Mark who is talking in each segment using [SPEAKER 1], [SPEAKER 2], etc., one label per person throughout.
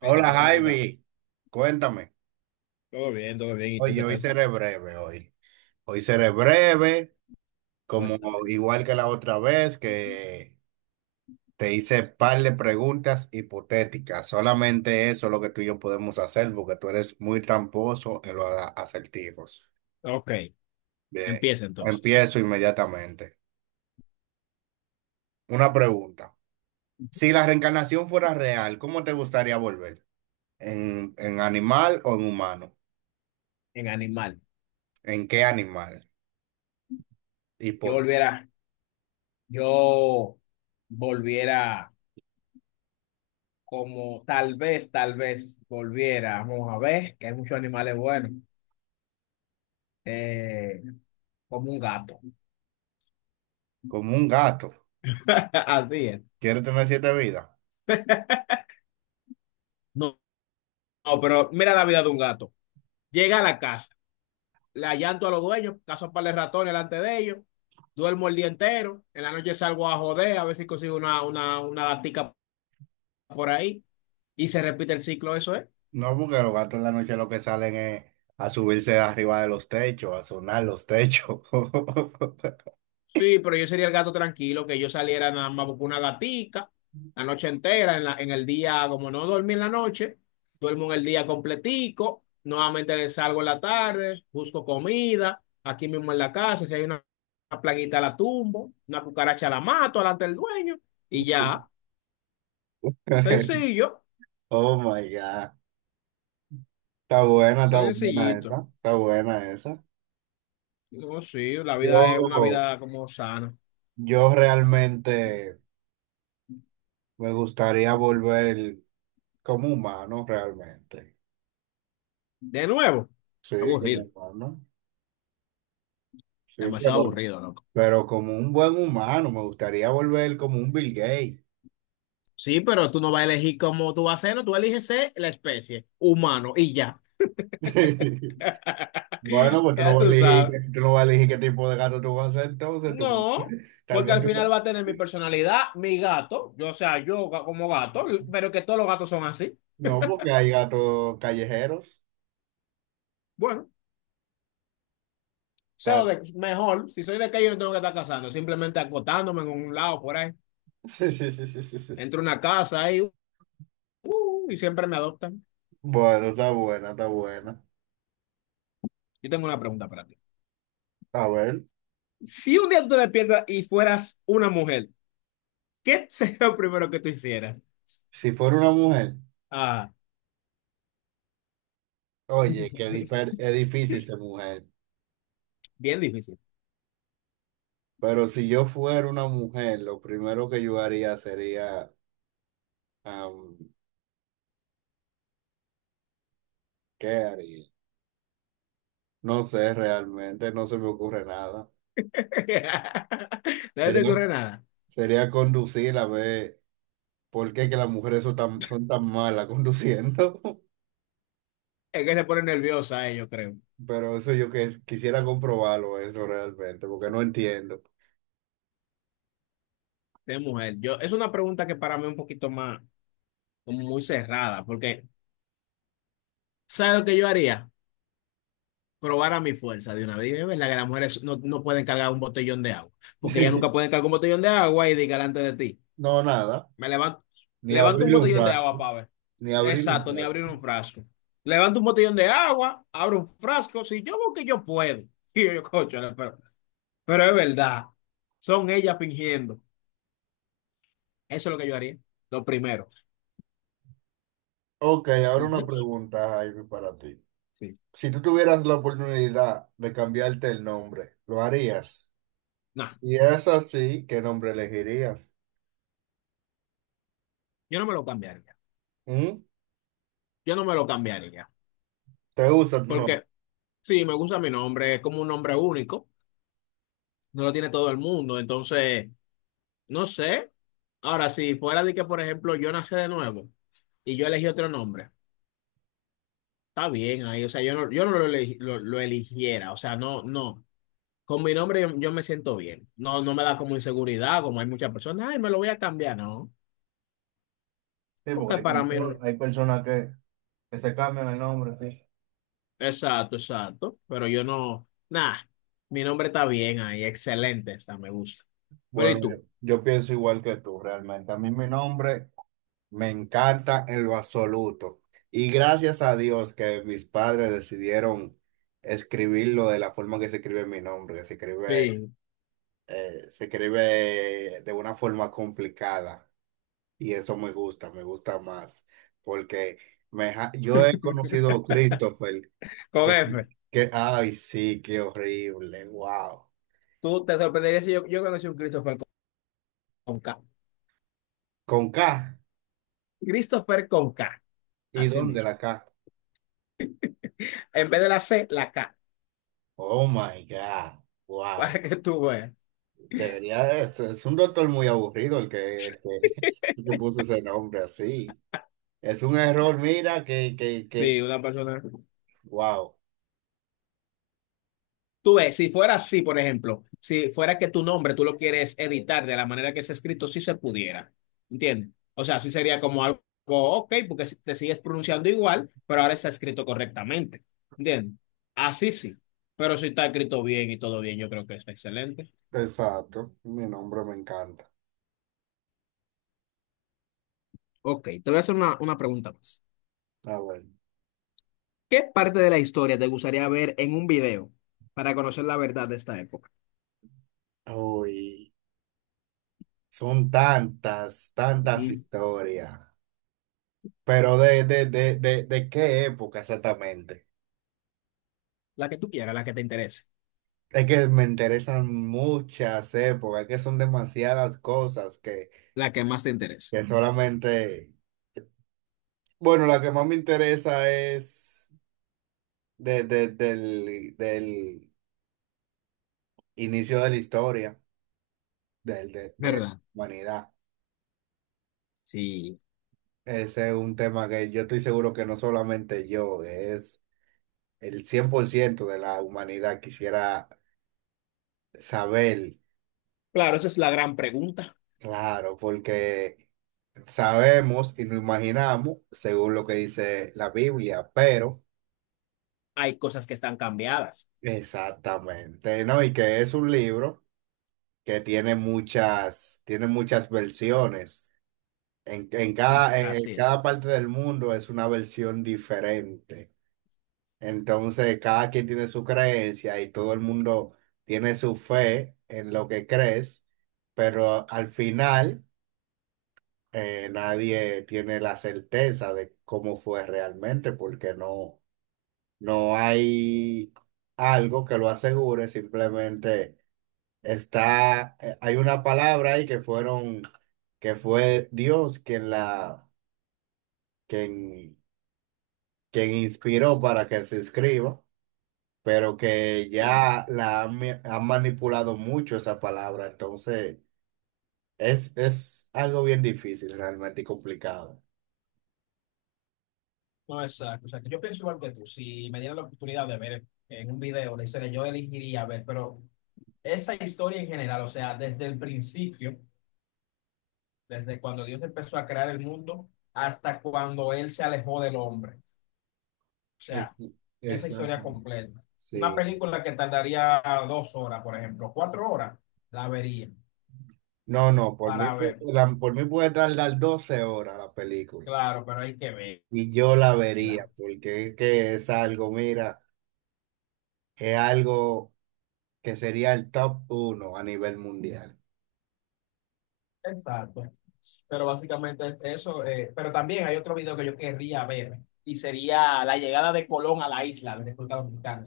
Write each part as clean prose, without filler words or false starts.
[SPEAKER 1] Hey, total, ¿cómo tú estás?
[SPEAKER 2] Javi, cuéntame.
[SPEAKER 1] Todo bien, todo bien. ¿Y tú
[SPEAKER 2] Oye,
[SPEAKER 1] qué
[SPEAKER 2] hoy
[SPEAKER 1] tal?
[SPEAKER 2] seré breve, como
[SPEAKER 1] Cuéntame.
[SPEAKER 2] igual que la otra vez que te hice par de preguntas hipotéticas. Solamente eso es lo que tú y yo podemos hacer porque tú eres muy tramposo en los acertijos.
[SPEAKER 1] Ok,
[SPEAKER 2] Bien,
[SPEAKER 1] empieza entonces.
[SPEAKER 2] empiezo inmediatamente. Una pregunta. Si la reencarnación fuera real, ¿cómo te gustaría volver? ¿En animal o en humano?
[SPEAKER 1] En animal.
[SPEAKER 2] ¿En qué animal? ¿Y
[SPEAKER 1] Yo
[SPEAKER 2] por qué?
[SPEAKER 1] volviera, yo volviera como tal vez volviera. Vamos a ver, que hay muchos animales buenos. Eh, como un gato.
[SPEAKER 2] Como un gato.
[SPEAKER 1] Así es.
[SPEAKER 2] ¿Quieres tener siete vidas?
[SPEAKER 1] No, no, pero mira la vida de un gato. Llega a la casa, la llanto a los dueños, caso para el ratón delante de ellos, duermo el día entero, en la noche salgo a joder, a ver si consigo una gatica por ahí y se repite el ciclo, eso es.
[SPEAKER 2] No, porque los gatos en la noche lo que salen es a subirse arriba de los techos, a sonar los techos.
[SPEAKER 1] Sí, pero yo sería el gato tranquilo, que yo saliera nada más por una gatica la noche entera, en el día, como no dormí en la noche, duermo en el día completico, nuevamente salgo en la tarde, busco comida, aquí mismo en la casa, si hay una plaguita la tumbo, una cucaracha la mato delante del dueño y ya, sencillo,
[SPEAKER 2] Oh my God. Está buena
[SPEAKER 1] sencillito.
[SPEAKER 2] esa. Está buena esa.
[SPEAKER 1] No, sí, la
[SPEAKER 2] Yo,
[SPEAKER 1] vida es una vida como sana.
[SPEAKER 2] yo realmente me gustaría volver como humano, realmente.
[SPEAKER 1] De nuevo,
[SPEAKER 2] Sí, como
[SPEAKER 1] aburrido,
[SPEAKER 2] humano. Sí,
[SPEAKER 1] demasiado
[SPEAKER 2] pero,
[SPEAKER 1] aburrido, ¿no?
[SPEAKER 2] pero como un buen humano, me gustaría volver como un Bill Gates.
[SPEAKER 1] Sí, pero tú no vas a elegir cómo tú vas a ser, no, tú eliges ser la especie, humano, y ya.
[SPEAKER 2] Bueno, pues tú no
[SPEAKER 1] Ya
[SPEAKER 2] vas a
[SPEAKER 1] tú
[SPEAKER 2] elegir,
[SPEAKER 1] sabes.
[SPEAKER 2] qué tipo de gato tú vas a ser, entonces tú,
[SPEAKER 1] No,
[SPEAKER 2] tal
[SPEAKER 1] porque
[SPEAKER 2] vez
[SPEAKER 1] al final
[SPEAKER 2] tú,
[SPEAKER 1] va a tener mi personalidad, mi gato, yo, o sea, como gato, pero que todos los gatos son así.
[SPEAKER 2] no, porque hay gatos callejeros,
[SPEAKER 1] Bueno,
[SPEAKER 2] tal.
[SPEAKER 1] mejor, si soy de que yo no tengo que estar casando, simplemente acotándome en un lado por ahí.
[SPEAKER 2] Sí, sí, sí, sí, sí, sí.
[SPEAKER 1] Entro a una casa ahí, y siempre me adoptan.
[SPEAKER 2] Bueno, está buena, está buena.
[SPEAKER 1] Yo tengo una pregunta para ti.
[SPEAKER 2] A ver,
[SPEAKER 1] Si un día tú te despiertas y fueras una mujer, ¿qué sería lo primero que tú hicieras?
[SPEAKER 2] si fuera una mujer,
[SPEAKER 1] Ah.
[SPEAKER 2] oye, es difícil ser mujer,
[SPEAKER 1] Bien difícil.
[SPEAKER 2] pero si yo fuera una mujer, lo primero que yo haría sería, am, ¿qué haría? No sé realmente, no se me ocurre nada.
[SPEAKER 1] No se te
[SPEAKER 2] Sería,
[SPEAKER 1] ocurre nada.
[SPEAKER 2] sería conducir a ver. ¿Por qué que las mujeres son tan malas conduciendo?
[SPEAKER 1] Es que se pone nerviosa, yo creo.
[SPEAKER 2] Pero eso yo que quisiera comprobarlo, eso realmente, porque no entiendo.
[SPEAKER 1] De mujer. Yo, es una pregunta que para mí es un poquito más, como muy cerrada, porque ¿sabes lo que yo haría? Probar a mi fuerza de una vez. Es verdad que las mujeres no, no pueden cargar un botellón de agua, porque ellas nunca
[SPEAKER 2] Sí.
[SPEAKER 1] pueden cargar un botellón de agua y diga delante de ti.
[SPEAKER 2] No, nada,
[SPEAKER 1] Me levanto,
[SPEAKER 2] ni
[SPEAKER 1] levanto un
[SPEAKER 2] abrir un
[SPEAKER 1] botellón de
[SPEAKER 2] frasco,
[SPEAKER 1] agua para ver.
[SPEAKER 2] ni abrir un
[SPEAKER 1] Exacto, ni
[SPEAKER 2] frasco.
[SPEAKER 1] abrir un frasco. Levanto un botellón de agua, abro un frasco, si yo veo que yo puedo. Y yo, cocho, pero es verdad, son ellas fingiendo. Eso es lo que yo haría, lo primero.
[SPEAKER 2] Ok, ahora una
[SPEAKER 1] Ujú,
[SPEAKER 2] pregunta, Jaime, para ti.
[SPEAKER 1] sí.
[SPEAKER 2] Si tú tuvieras la oportunidad de cambiarte el nombre, ¿lo harías?
[SPEAKER 1] No,
[SPEAKER 2] Si es así, ¿qué nombre elegirías?
[SPEAKER 1] yo no me lo cambiaría.
[SPEAKER 2] ¿Mm?
[SPEAKER 1] Yo no me lo cambiaría.
[SPEAKER 2] ¿Te gusta tu nombre?
[SPEAKER 1] Porque sí, me gusta mi nombre, es como un nombre único, no lo tiene todo el mundo. Entonces, no sé. Ahora, si fuera de que, por ejemplo, yo nací de nuevo y yo elegí otro nombre, está bien ahí. O sea, yo no, lo eligiera. O sea, no, no. Con mi nombre yo, yo me siento bien. No, no me da como inseguridad, como hay muchas personas. Ay, me lo voy a cambiar. No,
[SPEAKER 2] Sí,
[SPEAKER 1] porque
[SPEAKER 2] porque
[SPEAKER 1] para mí no.
[SPEAKER 2] hay personas que se cambian el nombre, sí.
[SPEAKER 1] Exacto, exacto. Pero yo no, nada, mi nombre está bien ahí, excelente está, me gusta. Pero
[SPEAKER 2] Bueno,
[SPEAKER 1] ¿y
[SPEAKER 2] yo,
[SPEAKER 1] tú?
[SPEAKER 2] yo pienso igual que tú realmente. A mí mi nombre me encanta en lo absoluto. Y gracias a Dios que mis padres decidieron escribirlo de la forma que se escribe mi nombre, que
[SPEAKER 1] Sí,
[SPEAKER 2] se escribe de una forma complicada. Y eso me gusta más. Porque yo he conocido a Christopher,
[SPEAKER 1] con
[SPEAKER 2] que,
[SPEAKER 1] F.
[SPEAKER 2] ay, sí, qué horrible, wow.
[SPEAKER 1] Tú te sorprenderías si yo, yo conocí un Christopher con K.
[SPEAKER 2] Con K.
[SPEAKER 1] Christopher con K,
[SPEAKER 2] ¿Y
[SPEAKER 1] así
[SPEAKER 2] dónde
[SPEAKER 1] mismo.
[SPEAKER 2] la K?
[SPEAKER 1] En vez de la C, la K,
[SPEAKER 2] Oh my God. Wow.
[SPEAKER 1] para que tú veas.
[SPEAKER 2] Debería, es un doctor muy aburrido el que puso ese nombre así. Es un error, mira. Que, que.
[SPEAKER 1] Sí, una persona.
[SPEAKER 2] Wow.
[SPEAKER 1] Tú ves, si fuera así, por ejemplo, si fuera que tu nombre tú lo quieres editar de la manera que es escrito, sí se pudiera, ¿entiendes? O sea, sí sería como algo, ok, porque si- te sigues pronunciando igual, pero ahora está escrito correctamente, ¿entiendes? Así sí, pero si está escrito bien y todo bien, yo creo que está excelente.
[SPEAKER 2] Exacto. Mi nombre me encanta.
[SPEAKER 1] Ok, te voy a hacer una pregunta más.
[SPEAKER 2] Ah, bueno.
[SPEAKER 1] ¿Qué parte de la historia te gustaría ver en un video para conocer la verdad de esta época?
[SPEAKER 2] Uy. Son tantas, tantas
[SPEAKER 1] Mm,
[SPEAKER 2] historias. Pero de qué época exactamente.
[SPEAKER 1] la que tú quieras, la que te interese.
[SPEAKER 2] Es que me interesan muchas épocas, es que son demasiadas cosas que,
[SPEAKER 1] La que más te interese,
[SPEAKER 2] solamente. Bueno, la que más me interesa es del inicio de la historia, de
[SPEAKER 1] ¿verdad?
[SPEAKER 2] humanidad.
[SPEAKER 1] Sí.
[SPEAKER 2] Ese es un tema que yo estoy seguro que no solamente yo, es el 100% de la humanidad quisiera saber,
[SPEAKER 1] Claro, esa es la gran pregunta.
[SPEAKER 2] claro, porque sabemos y nos imaginamos según lo que dice la Biblia, pero
[SPEAKER 1] Hay cosas que están cambiadas.
[SPEAKER 2] exactamente, ¿no? Y que es un libro que tiene muchas versiones. En, en
[SPEAKER 1] Mm,
[SPEAKER 2] cada, en
[SPEAKER 1] así
[SPEAKER 2] en
[SPEAKER 1] es.
[SPEAKER 2] cada parte del mundo es una versión diferente. Entonces, cada quien tiene su creencia y todo el mundo tiene su fe en lo que crees, pero al final nadie tiene la certeza de cómo fue realmente, porque no hay algo que lo asegure, simplemente está, hay una palabra ahí que fue Dios quien quien quien inspiró para que se escriba, pero que
[SPEAKER 1] Sí.
[SPEAKER 2] ya la han manipulado mucho esa palabra, entonces es algo bien difícil realmente y complicado.
[SPEAKER 1] No, exacto. O sea, que yo pienso igual que tú. Si me dieran la oportunidad de ver en un video la historia, yo elegiría ver, pero esa historia en general, o sea, desde el principio, desde cuando Dios empezó a crear el mundo hasta cuando Él se alejó del hombre. O
[SPEAKER 2] Es-
[SPEAKER 1] sea, esa historia
[SPEAKER 2] Exacto.
[SPEAKER 1] completa. Una
[SPEAKER 2] Sí.
[SPEAKER 1] película que tardaría 2 horas, por ejemplo, 4 horas, la vería
[SPEAKER 2] No, no,
[SPEAKER 1] para ver.
[SPEAKER 2] por mí puede tardar 12 horas la película
[SPEAKER 1] Claro, pero hay que
[SPEAKER 2] y yo la
[SPEAKER 1] verla.
[SPEAKER 2] vería, porque es que es algo, mira, es algo que sería el top uno a nivel mundial.
[SPEAKER 1] Exacto. Pero básicamente es eso. Pero también hay otro video que yo querría ver y sería la llegada de Colón a la isla de República Dominicana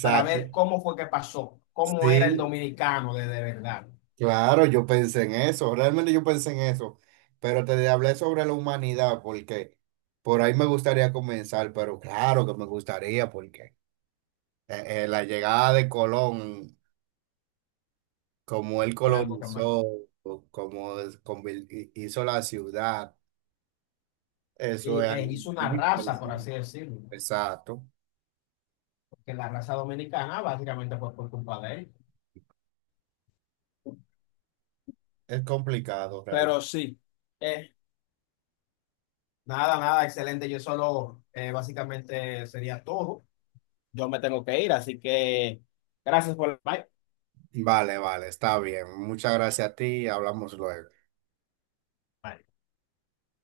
[SPEAKER 1] para ver cómo fue que pasó, cómo era el
[SPEAKER 2] Sí,
[SPEAKER 1] dominicano de verdad.
[SPEAKER 2] claro, yo pensé en eso, realmente yo pensé en eso, pero te hablé sobre la humanidad porque por ahí me gustaría comenzar, pero claro que me gustaría porque la llegada de Colón, como él
[SPEAKER 1] Fue algo que me-
[SPEAKER 2] colonizó, o como hizo la ciudad,
[SPEAKER 1] Y,
[SPEAKER 2] eso es algo
[SPEAKER 1] hizo una
[SPEAKER 2] muy
[SPEAKER 1] raza, por
[SPEAKER 2] interesante.
[SPEAKER 1] así decirlo,
[SPEAKER 2] Exacto,
[SPEAKER 1] porque la raza dominicana básicamente fue por culpa de él.
[SPEAKER 2] es complicado realmente.
[SPEAKER 1] Pero sí, eh, nada, nada, excelente. Yo solo básicamente sería todo. Yo me tengo que ir, así que gracias por el bye.
[SPEAKER 2] Vale, vale, está bien. Muchas gracias a ti, hablamos luego.
[SPEAKER 1] Bye.